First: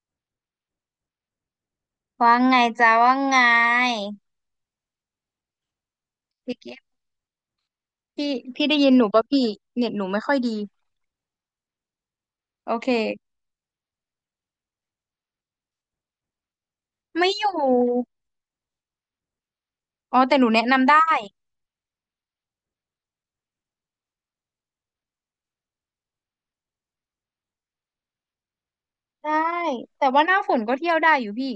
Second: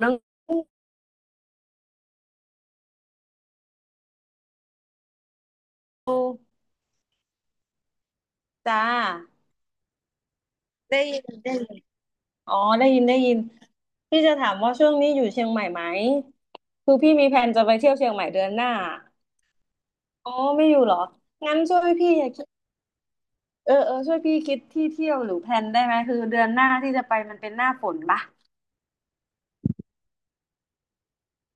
หน้องสืว่าไงจ้าว่าไงอพี่กิฟต์พี่พี่ได้จ้ายินหนูป่ะพี่เน็ตหนูไม่ค่อยดีได้ยินได้ยินอ๋อโอได้เคยินได้ยินพี่จะถามว่าช่วงนี้อยู่เชียงใหม่ไหมคือพี่มีไม่แผอนยู่จะไปเที่ยวเชียงใหม่เดือนหน้าอ๋ออ๋อแต่หนูแนะไม่อยู่นำเหรอได้งั้นช่วยพี่คิดเออช่วยพี่คิดที่เที่ยวหรือแผนได้ไหมคือเดือนหน้าที่จะไปมันเป็นหน้าฝนปะ ได้แต่ว่าหน้าฝนก็เที่ยวได้อยู่พี่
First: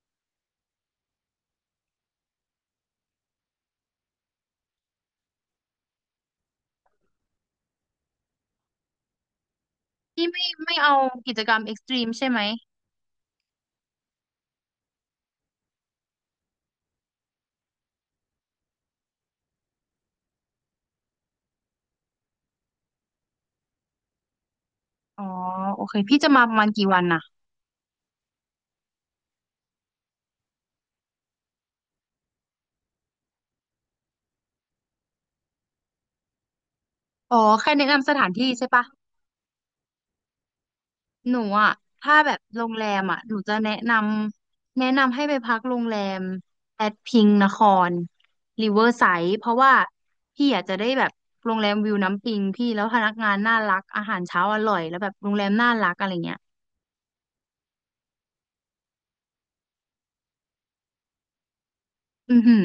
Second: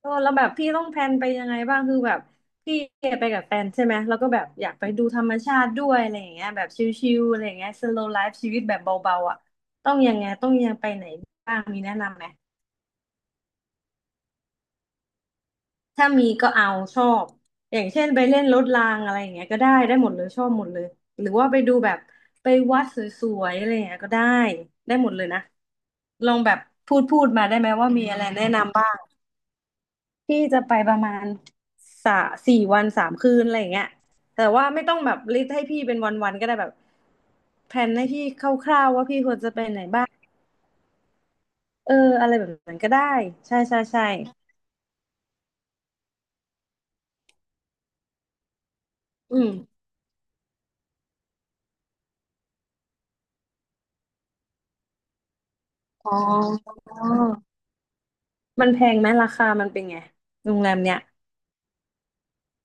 เออแล้วแบบพี่ต้องแพลนไปยังไงบ้างคือแบบพี่ไปกับแฟนใช่ไหมแล้วก็แบบอยากไปดูธรรมชาติด้วยอะไรอย่างเงี้ยแบบชิลๆอะไรอย่างเงี้ย slow life ชีวิตแบบเบาๆอ่ะต้องยังพี่ไงไม่ต้องยัไม่งไปเอาไหนกิจกรบ้ารงมเอ็กมีซ์ตแนะรีมนำไหมใช่ไหมถ้ามีก็เอาชอบอย่างเช่นไปเล่นรถรางอะไรอย่างเงี้ยก็ได้ได้หมดเลยชอบหมดเลยหรือว่าไปดูแบบไปวัดสวยๆอะไรอย่างเงี้ยก็ได้ได้หมดอ๋เลอยนะโอเคพี่ลจะองมาปแบระบมาณกี่พูวัดนพูน่ะดมาได้ไหมว่ามีอะไรแนะนำบ้าง ที่จะไปประมาณสาสี่วันสามคืนอะไรอย่างเงี้ยแต่ว่าไม่ต้องแบบลิสต์ให้พี่เป็นวันๆก็ได้แบบอ๋อแค่แผแนะนให้นำสพี่ถานที่ใช่คปะ ร่าวๆว่าพี่ควรจะไปไหนบ้างหนูอ่ะเออถ้าอะแบไรบแบบโรงนั้นแรก็มได้อ่ะหนูจะใช่แนะใช่นใช่ำแนะนำให้ไปพักโรงแรมแอดพิงนครริเวอร์ไซด์อืเพมราะว่าพี่อาจจะได้แบบโรงแรมวิวน้ำปิงพี่แล้วพนักงานน่ารักอาหารเช้าอร่อยแล้วแบบโรงแรมน่ารักอะไรอ๋อเงี้ยมันแพงไหมราคามันเป็นไงโรงแรมเนี้ยอือหือ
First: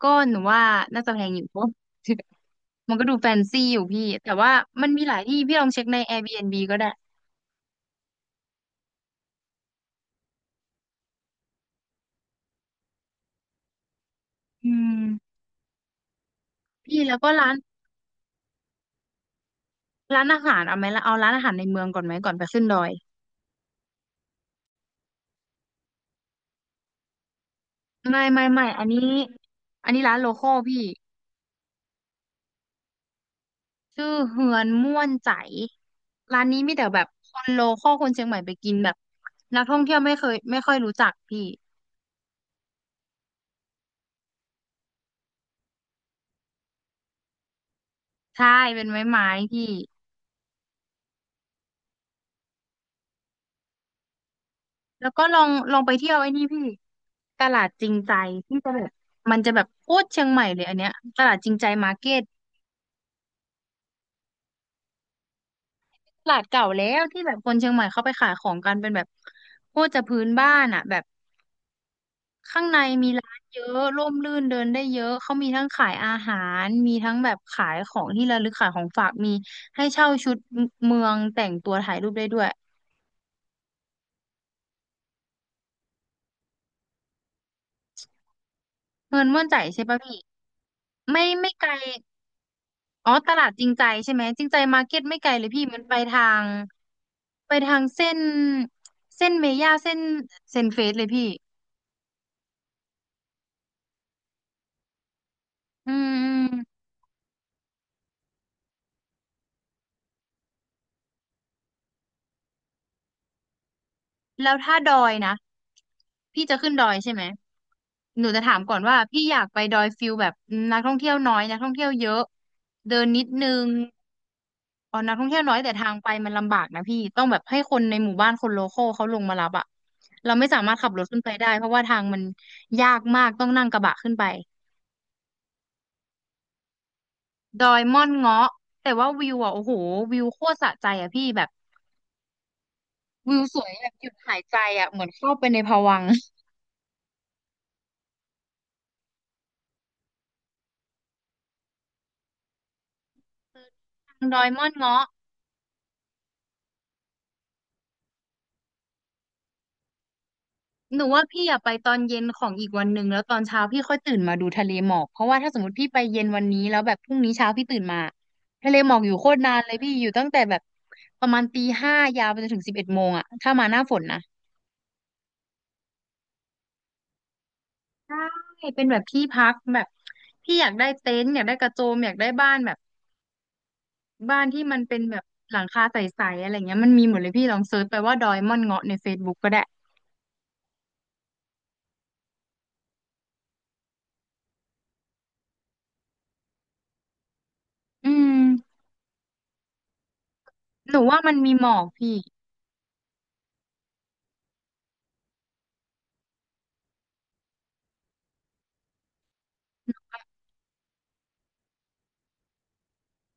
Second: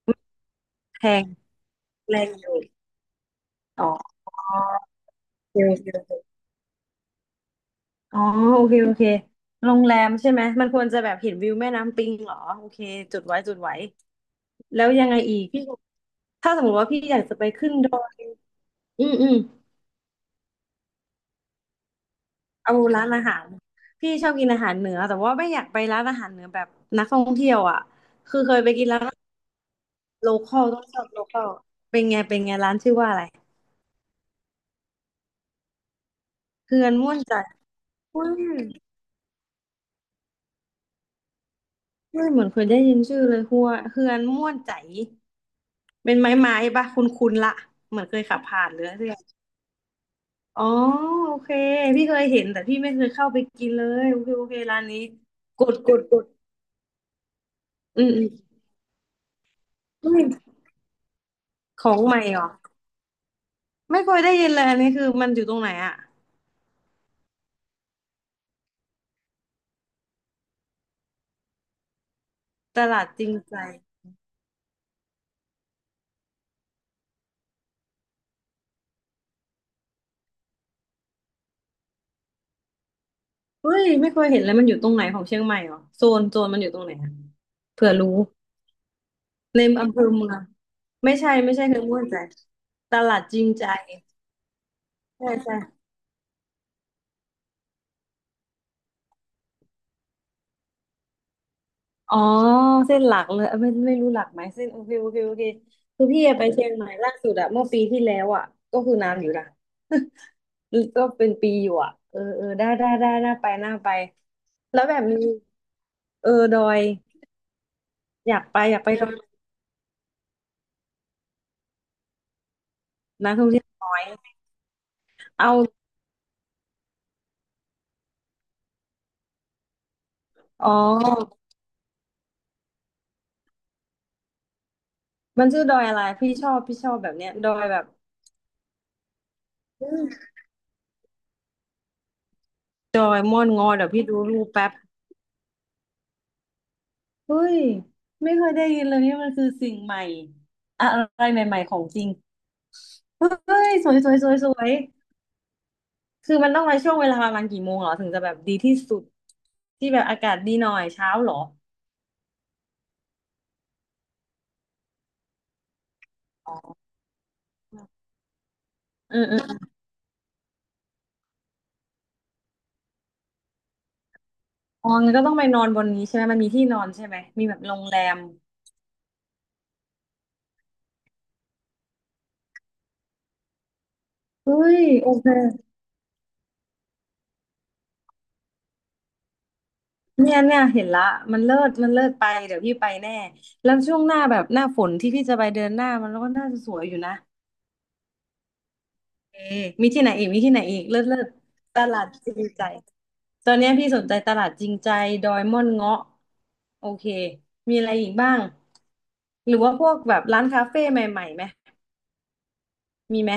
ก็หนูว่าแพน่าจะแพงงอยู่ เพราะ แรงอยู่ มันก็ดูแฟนซีอยู่อ๋อพี่แต่ว่ามันมีหลายที่โอพี่เคลอโงเช็คใน อเค Airbnb ก็ได้อ๋อโอเคโอเคโรงแรมใช่ไหมมันควรจะแบบเห็นวิวแม่น้ำปิงเหรอโอเคจุดไว้จุดไว้ อืแล้วยังไงอีมกพี่ถ้าสมมติว่าพี่พี่แล้อวยากก็จะไปร้านขึ้นดอยอืมอืมร้านอาหารเอาไหมล่ะเอาร้านอาหารในเมืองก่อนไหมก่อนไปขึ้นดเอาอย ร้านอาหารพี่ชอบกินอาหารเหนือแต่ว่าไม่อยากไปร้านอาหารเหนือแบบนักท่องเที่ยวอ่ะไม่คือไม่เคยไม่ไปอักินนร้านี้นอันนี้ร้านโลโลคคอลอลต้พี่องชอบโลคอลเป็นไงเป็นไงร้านชื่อว่าอะไรชื่อเฮือนม่วนใจร้านนี้มีเฮืแต่อนแบบม่วนคใจนโลคอลคนเชียอุ้งใหม่ยไปกินแบบนักท่องเที่ยวไม่เคยไม่ค่อยรู้จักพี่อุ้ยเหมือนเคยได้ยินชื่อเลยหัวเฮือนม่วนใจเป็นไม้ปะคุณละเหมือนเคยขับใช่ผ่านหรืเป็อนอะไม้ไรสักอย่างไม้พี่อ๋อโอเคพี่เคยเห็นแต่พี่ไม่เคยเข้าไปกินเลยโอเคโอเคร้านนี้แล้วก็ลองกลดองกไปดเที่กยวด ไอ้นี่พี่ตลาดจริงอืมใจอืมที่จะแบบมันจะแบบโคตรเชียงใหม่เลยอันเนี้ยตลาดจริงใจขมาอร์งเก็ใหม่ตเหรอไม่เคยได้ยินเลยอันนี้คือมันอยู่ตรงไหนอะตลาดเก่าแล้วที่แบบคนเชียงใหม่เขาไปขายของกันเป็นแบบโคตรจะพื้นบ้านอ่ะแบบ ข้างในตลาดมีจริงร้านใจเยอะร่มรื่นเดินได้เยอะเขามีทั้งขายอาหารมีทั้งแบบขายของที่ระลึกขายของฝากมีให้เช่าชุดเมืองแต่งตัวถ่ายรูปได้ด้วยเฮ้ยไม่เคยเห็นเลยมันอยู่ตรงไหนของเชียงใหม่เหรอโซนโซนมันอยู่ตรงไหนอะเผื่อรู้เงินม่วนใจในใช่อำเภปะอพี่เมืองไม่ไม่ใช่ไม่ไม่ไกใช่ลคือม่วนใจตอ๋อลาดตจริลางดจใจริงใจใช่ไหมจริงใจมาร์เก็ตไม่ไกใช่ลเลยใช่ พี่มันไปทางเส้นเส้นเมย่าเส้นเซนเฟสเลยพี่อ๋อเส้นหลักเลยเอ้ยไม่ไม่รู้หลักไหมเส้นโอเคโอเคโอเคอืคือพี่ไปม เชียงใหม่ล่าสุดอะเมื่อปีที่แล้วอะก็คือนานอยู่นะ ก็เป็นปีอยู่อะเออเออได้ได้ได้น่าไปน่าไปแล้วถ้าแล้วดแบบอยมีนะเอพี่อจะดอขึ้นยดอยใช่ไหมหนูอยาจะกถาไปมก่ออยานกไปว่าดอพี่ยอยากไปดอยฟิลแบบนักท่องเที่ยวน้อยนักท่องเที่ยวเยอะเดินนิดนักท่นึองเที่ยงวน้อยอ๋อนักท่องเที่ยวเอาน้อยแต่ทางไปมันลำบากนะพี่ต้องแบบให้คนในหมู่บ้านคนโลคอลเขาลงมารับอะเราไม่สาอ๋อมารถขับรถขึ้นไปได้เพราะว่าทางมันยากมากต้องนั่งกระบะขึ้นไปมันชื่อดอยอะไรพี่ชอบพี่ชอบแบบเนี้ยดอดยอแบยบม่อนเงาะแต่ว่าวิวอ่ะโอ้โหอืมวิวโคตรสะใจอ่ะพี่แบบดอยวิม่วอนสงวอยแบเดี๋ยวบหพี่ยุดดูหารูยปใจแป๊บอ่ะเหมือนเข้าไปในภวังค์ เฮ้ยไม่เคยได้ยินเลยนี่มันคือสิ่งใหม่อะไรใหม่ๆของจริง เฮ้ยสวยสวยสว ดยอสยวม่อยนเงาะ คือมันต้องมาช่วงเวลาประมาณกี่โมงเหรอถึงจะแบบดีที่สุดที่แบบอากาศดีหน่อยหนูเช้าว่าเหรอพี่อยากไปตอนเย็นของอีกวันหนึ่งแล้วตอนเช้าพี่ค่อยตื่นมาดูทะเลหมอกเพราะว่าถ้าสมมติพี่ไปเย็นวันนี้แล้วแบบพรุ่งนี้เช้าพี่ตื่นมาทะเลหมอกอเอยู่โคอเอตอรนานเลยพี่อยู่ตั้งแต่แบบประมาณตี 5ยาวไปจนถึง11 โมงอะถ้ามาหน้าฝนนะอ๋องั้นก็ต้องไปนอนบนนี้ใช่ไหมมันมีที่นอนใช่ไหมมีแบบโรงแรมใช่เป็นแบบที่พักแบบพี่อยากได้เต็นท์อยากได้กระโจมอยากได้บ้านแบบบ้านเฮ้ที่มันยเป็นโอแบบเคหลังคาใสๆอะไรเงี้ยมันมีหมดเลยพี่ลองเซิร์ชไปว่าดอยม่อนเงาะในเฟซ e ุ๊กก็ได้เนี่ยเนี่ยเห็นละมันเลิศมันเลิศไปเดี๋ยวพี่ไปแน่แล้วช่วงหน้าแบบหน้าฝนที่พี่จะไปเดือนหน้ามันก็น่าจะสวยอยู่นะอืมเอมีที่ไหนอีกมีที่ไหนอีกหเลินูศเลิว่าศมันมีหมตอกลาดพี่ จริใจ ตอนเนี้ยพี่สนใจตลาดจริงใจดอยม่อนเงาะโอเคมีอะไรอีกบ้างหรือว่าพวกแบบร้านคาเฟ่ใหม่ๆไหมมีไหม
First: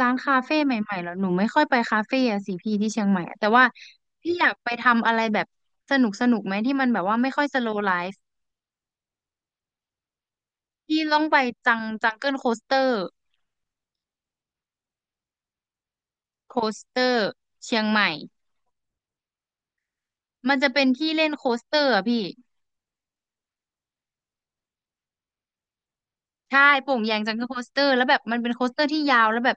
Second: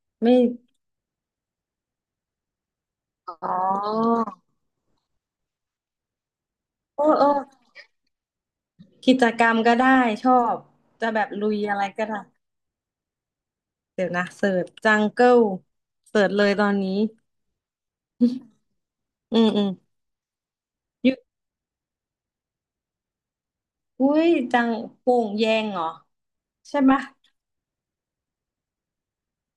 ร้านไม่คาเฟ่ใหม่ๆแล้วหนูไม่ค่อยไปคาเฟ่อะสิพี่ที่เชียงใหม่อะแต่อ๋อว่าพี่อยากไปทำอะไรแบบสนุกไหมที่มันแบโอ้บว่าโอ้ไม่ค่อยสโลว์ไลฟ์กิจกรรมก็ได้ชอบพี่จะต้แบองบไปลุยจัอะงไรก็จังได้เกิลโคสเตอร์เดี๋ยวนะเสิร์ชจังเกิลเสิร์ชเลยโคตอนสนี้เตอร์เชียงใหม่อืมอืมมันจะเป็นอที่ยู่เล่นโคสเตอร์อะพี่อุ้ยจังโป่งแยงเหรอใช่ใช่ไหโป่มะงแยงจังเกิลโคสเตอร์แล้วแบบมันเป็นโคสเตอร์ที่ยาวแล้วแบบ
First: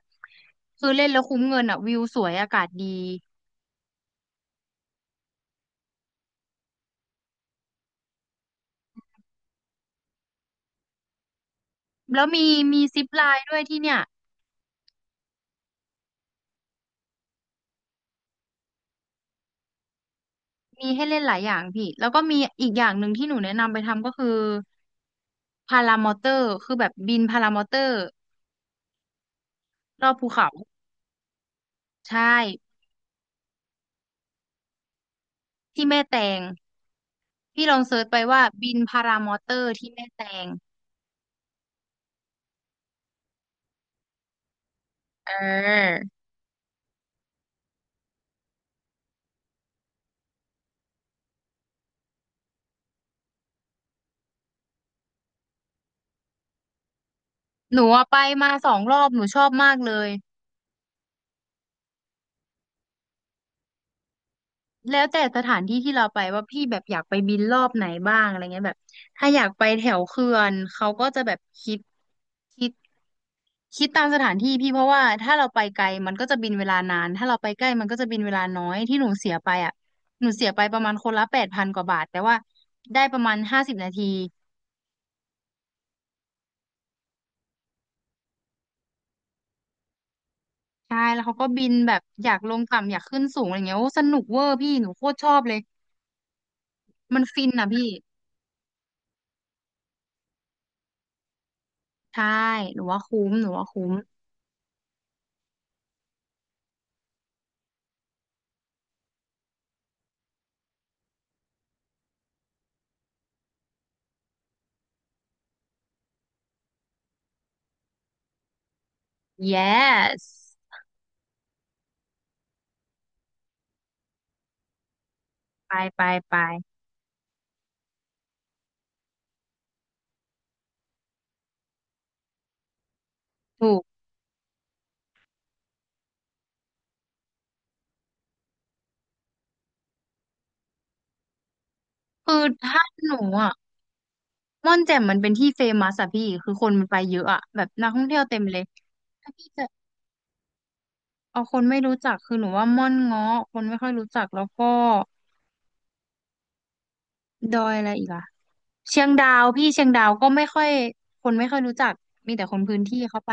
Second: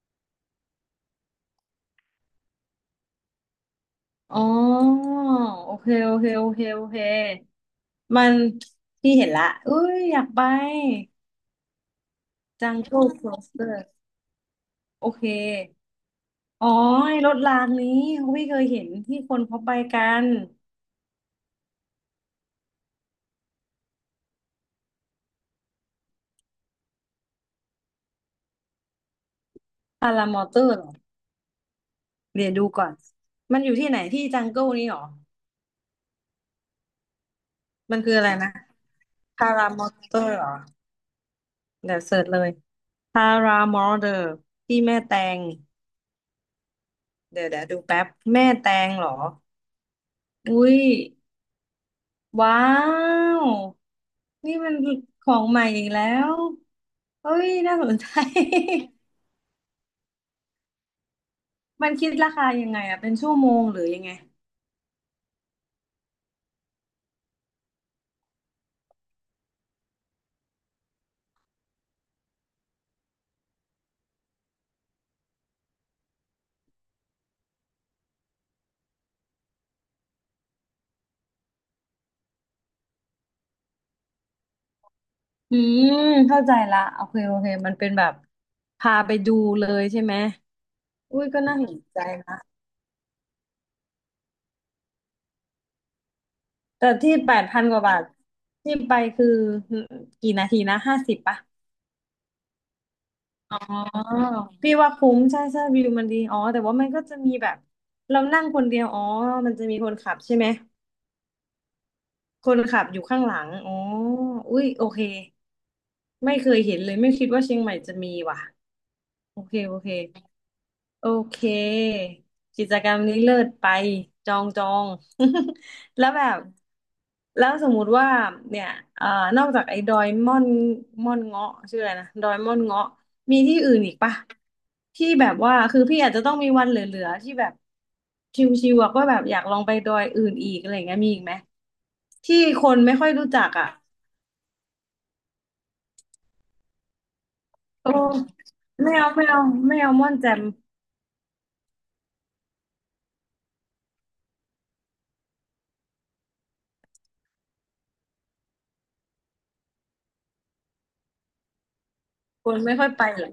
คือเล่นแล้วคุ้มเงินอะวิวสวยอากาศดีอ๋อโอเคโอเคโอเคโอเคมันพี่เห็นละอุ้ยอยากไป แล้วมีจังมีเกิซิลปไลครอน์สด้วเตยอที่ร์เนี่ยโอเคอ๋อไอ้รถรางนี้พี่เคยเห็นที่คนเขาไปกันมีให้เล่นหลายอย่างพี่แล้วก็มีอีกอย่างหนึ่งที่หนูแนะนำไปทำก็คือ พารามอเตอร์คือแบบบินพารามอเตอร์รอพาบภูรามอเขาเตอร์เหรอใช่เดี๋ยวดูก่อนมันอยู่ที่ไหนที่จังเกิลนี้เหรอที่แม่แตงพี่ลองมัเซินร์ชคืไปออะไรว่านะบินพารามอพาเตอราร์มอที่แม่เตอแตร์เหรงอเดี๋ยวเสิร์ชเลยพารามอเตอร์ที่แม่แตเองอเดี๋ยวเดี๋ยวดูแป๊บแม่แตงเหรออุ้ยว้าวนี่มันของใหม่อีกแล้วเฮ้ยน่าหนูสนอะใจ ไปมา2 รอบหนูชอบมากเลยมันคิดราคายังไงอะเป็นชั่วโมงหรือยังไงแล้วแต่สถานที่ที่เราไปว่าพี่แบบอยากไปบินรอบไหนบ้างอะไรเงี้ยแบบถ้าอยากไปแถวเขื่อนเขาก็จะแบบคิด คิดตามสถานที่พี่เพราะว่าถ้าเราไปไกลมันก็จะบินเวลานานถ้าเราไปใกล้มันก็จะบินเวลาน้อยที่หนูเสียไปอ่ะหนูเสียไปประมาณคนละ8,000 กว่าบาทแต่ว่าได้ประมาณ50 นาทีอืมเข้าใจละโอเคโอเคมันเป็นแบบพาไปดูเลยใช่ไหมใช่อุ้แล้วยเขาก็ก็น่าบิสนนแบใจบอยานะกลงต่ำอยากขึ้นสูงอะไรเงี้ยโอ้สนุกเวอร์พี่หนูโคตรชอบเลยแต่ที่มันแปฟิดนพันอ่ะกว่าพี่บาทที่ไปคือกี่นาทีนะห้าสิบปะใช่หนูว่าคุ้มหนูอ๋ว่าคุ้ม อพี่ว่าคุ้มใช่ใช่วิวมันดีอ๋อแต่ว่ามันก็จะมีแบบเรานั่งคนเดียวอ๋อมันจะมีคนขับใช่ไหมคนขับอยู่ข้างหลังอ๋ออุ้ยโอเคไม่เคยเห็นเลยไม่คิดว่าเชียงใหม่จะมีว่ะโอเคโอเค yes โอเคกิจกรรมนี้เลิศไปจองจอง ไป ไปแล้วแบไปบแล้วสมมุติว่าเนี่ยเอ่อนอกจากไอ้ดอยม่อนม่อนเงาะชื่ออะไรนะดอยม่อนเงาะมีที่ถูอื่นกอีกปะที่แบบว่าคือพี่อาจจะต้องมีวันเหลือๆที่แบบชิวๆอะก็แบบอยากลองไปดอยอื่นอีกอะไรอย่างเงี้ยมีอีกไหมคืที่อคนถ้าไม่ค่อหยนูรู้จักอ่ะอ่ะม่อนแจ่มมันเป็นที่เฟมัสอะพี่คือคนมันไปเยอะอะแบบนักโอ้ท่องเที่ยวเต็มเลยไม่เอาไม่ถ้าเอาพี่จะ ไม่เอาม่อนแจ่มเอาคนไม่รู้จักคือหนูว่าม่อนเงาะคนไม่ค่อยรู้จักแล้วก็ดอยอะไรอีกอะเชียงดาวพี่เชียงดาวก็ไม่ค่อยคนไม่ค่อยรู้จักมีแต่คคนนไม่พื้นค่อยที่ไปเข้าเหรอไป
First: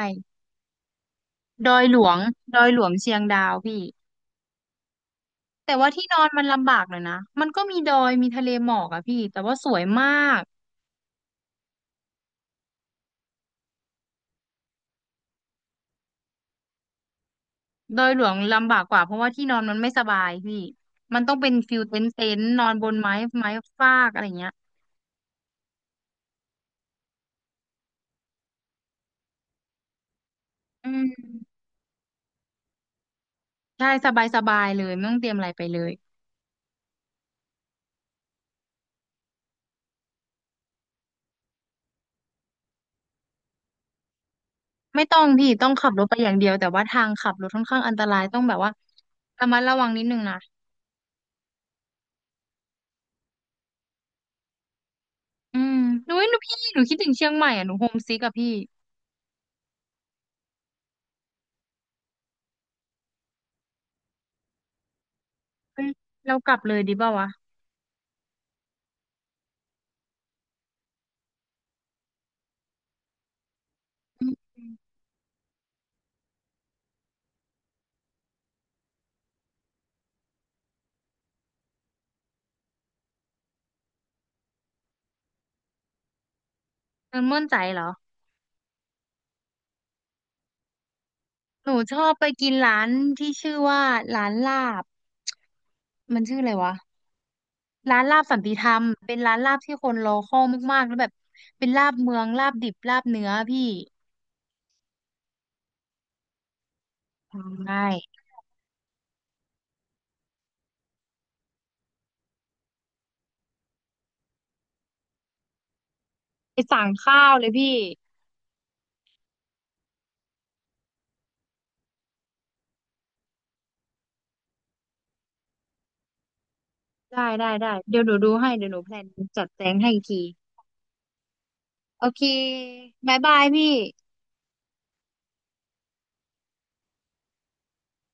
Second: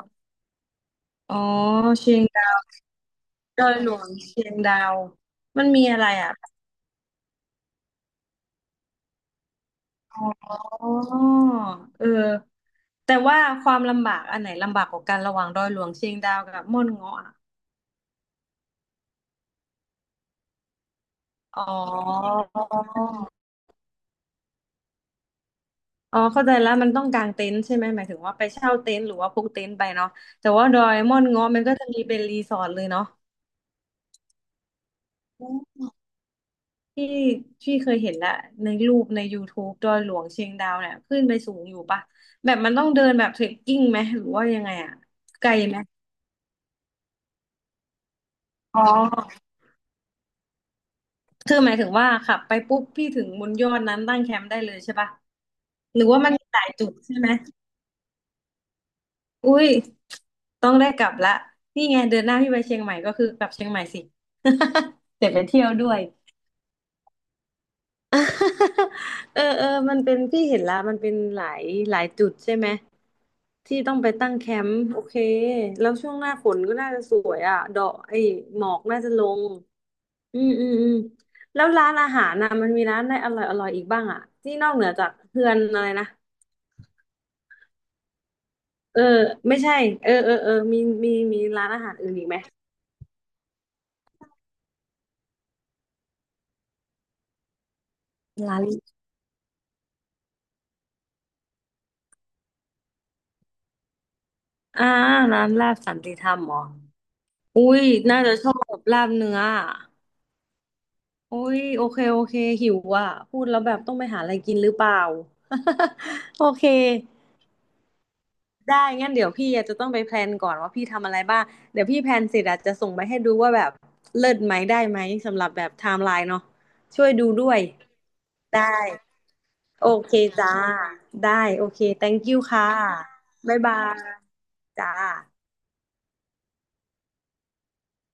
อ๋อดอยหลวเชีงยง ดอยหลวงเชียงดาวดอยพี่หลวงเชียงดาวมันแต่มีว่าอะที่ไรนอนอ่ะมันลำบากหน่อยนะมันก็มีดอยมีทะเลหมอกอะพี่แต่ว่าสวยมาอก๋อเออแต่ว่าความลำบากอันไหนลำบากกว่ากันระหว่างดอยหลวงเชียงดาวกับม่อนเงาะอะดอยหลวงลำบากกว่าเพราะว่าที่นอนมันไม่สบายพี่มันต้องเป็นอ๋อฟิลเต็นท์เต็นท์นอนบนไม้ไม้ฟากอะไรเงี้ยอ๋อเข้าใจแล้วมันต้องกางเต็นท์ใช่ไหมหมายถึงว่าไปเช่าเต็นท์หรือว่าพกเต็นท์ไปเนาะแต่ว่าดออืยมม่อนเงาะมันก็จะมีเป็นรีสอร์ทเลยเนาะใช่สบายเลยไม่ต้องเตรียมอะไรไปเลย ที่พี่เคยเห็นและในรูปในยูทูบ e ดอยหลวงเชียงดาวเนี่ยขึ้นไปสูงอยู่ปะแบบมันต้องเดินแบบเทรคกิ้งไหมหรือว่ายังไงอะไม่ต้องไกพี่ลต้องไหมขับรถไปอย่างเดียวแต่ว่าทางขับรถค่อนข้างอันตรายต้องแบบว่าอ๋อ ระมัดระวังนิดนึงนะคือหมายถึงว่าขับไปปุ๊บพี่ถึงบนยอดนั้นตั้งแคมป์ได้เลยใช่ปะอืมหรือหนูว่าเอ้ยมัหนนูมีพี่หลายหนูจุดคิดถึงใช่เชีไหมยงใหม่อ่ะหนูโฮมซิกอะพี่อุ้ยต้องได้กลับละนี่ไงเดือนหน้าพี่ไปเชียงใหม่ก็คือกลับเชียงใหม่สิ เดี๋ยวไปเที่ยวเอ้ด้ยวย เรากลับเลยดีเปล่าวะ เออเออมันเป็นพี่เห็นละมันเป็นหลายจุดใช่ไหมที่ต้องไปอืตั้งมแคมป์โอเคแล้วช่วงหน้าฝนก็น่าจะสวยอ่ะดอกไอ้หมอกน่าจะลง อืมอืมอืมแล้วร้านอาหารนะมันมีร้านอะไรอร่อยอร่อยอีกบ้างอ่ะที่นอกเหนือจากเฮือนอะไรนะเออม่วนใจเหรอเออไม่ใช่เออเออเออมีมีร้าหนนูอาหาชรออื่บนอีไปกไหมกินร้านที่ชื่อว่าร้านลาบมันชื่ออะไรวะร้านลาบสันติร้าธนรรมเป็นร้านลาบที่คนรอคอยมากๆแล้วแบบเป็นลาบเมืองลาบดิบลาบเนื้อพี่อ่าร้านลาบสันติธรรมเหรออุ้ใช่ยน่าจะชอบลาบเนื้ออะอุ้ยโอเคโอเคหิวอ่ะพูดแล้วแบบต้องไปหาอะไรกินหรือเปล่า โอไปเค สั่งข้าวเลยพี่ได้ งั้นเดี๋ยวพี่อาจจะต้องไปแพลนก่อนว่าพี่ทำอะไรบ้าง เดี๋ยวพี่แพลนเสร็จอาจจะส่งไปให้ดูว่าแบบเลิศไหมได้ไหมสำหรับแบบไทม์ไลน์เนาะช่วยดูได้ด้ได้วย ได้เดี๋ยวหนูดูให้ได้ เดี๋ยวหนูแพลนจัดแจงโอให้อีกเคที จ้า ได้โอเค โอเค thank you ค่ะ บายบายบ๊ายพี่บายจ้า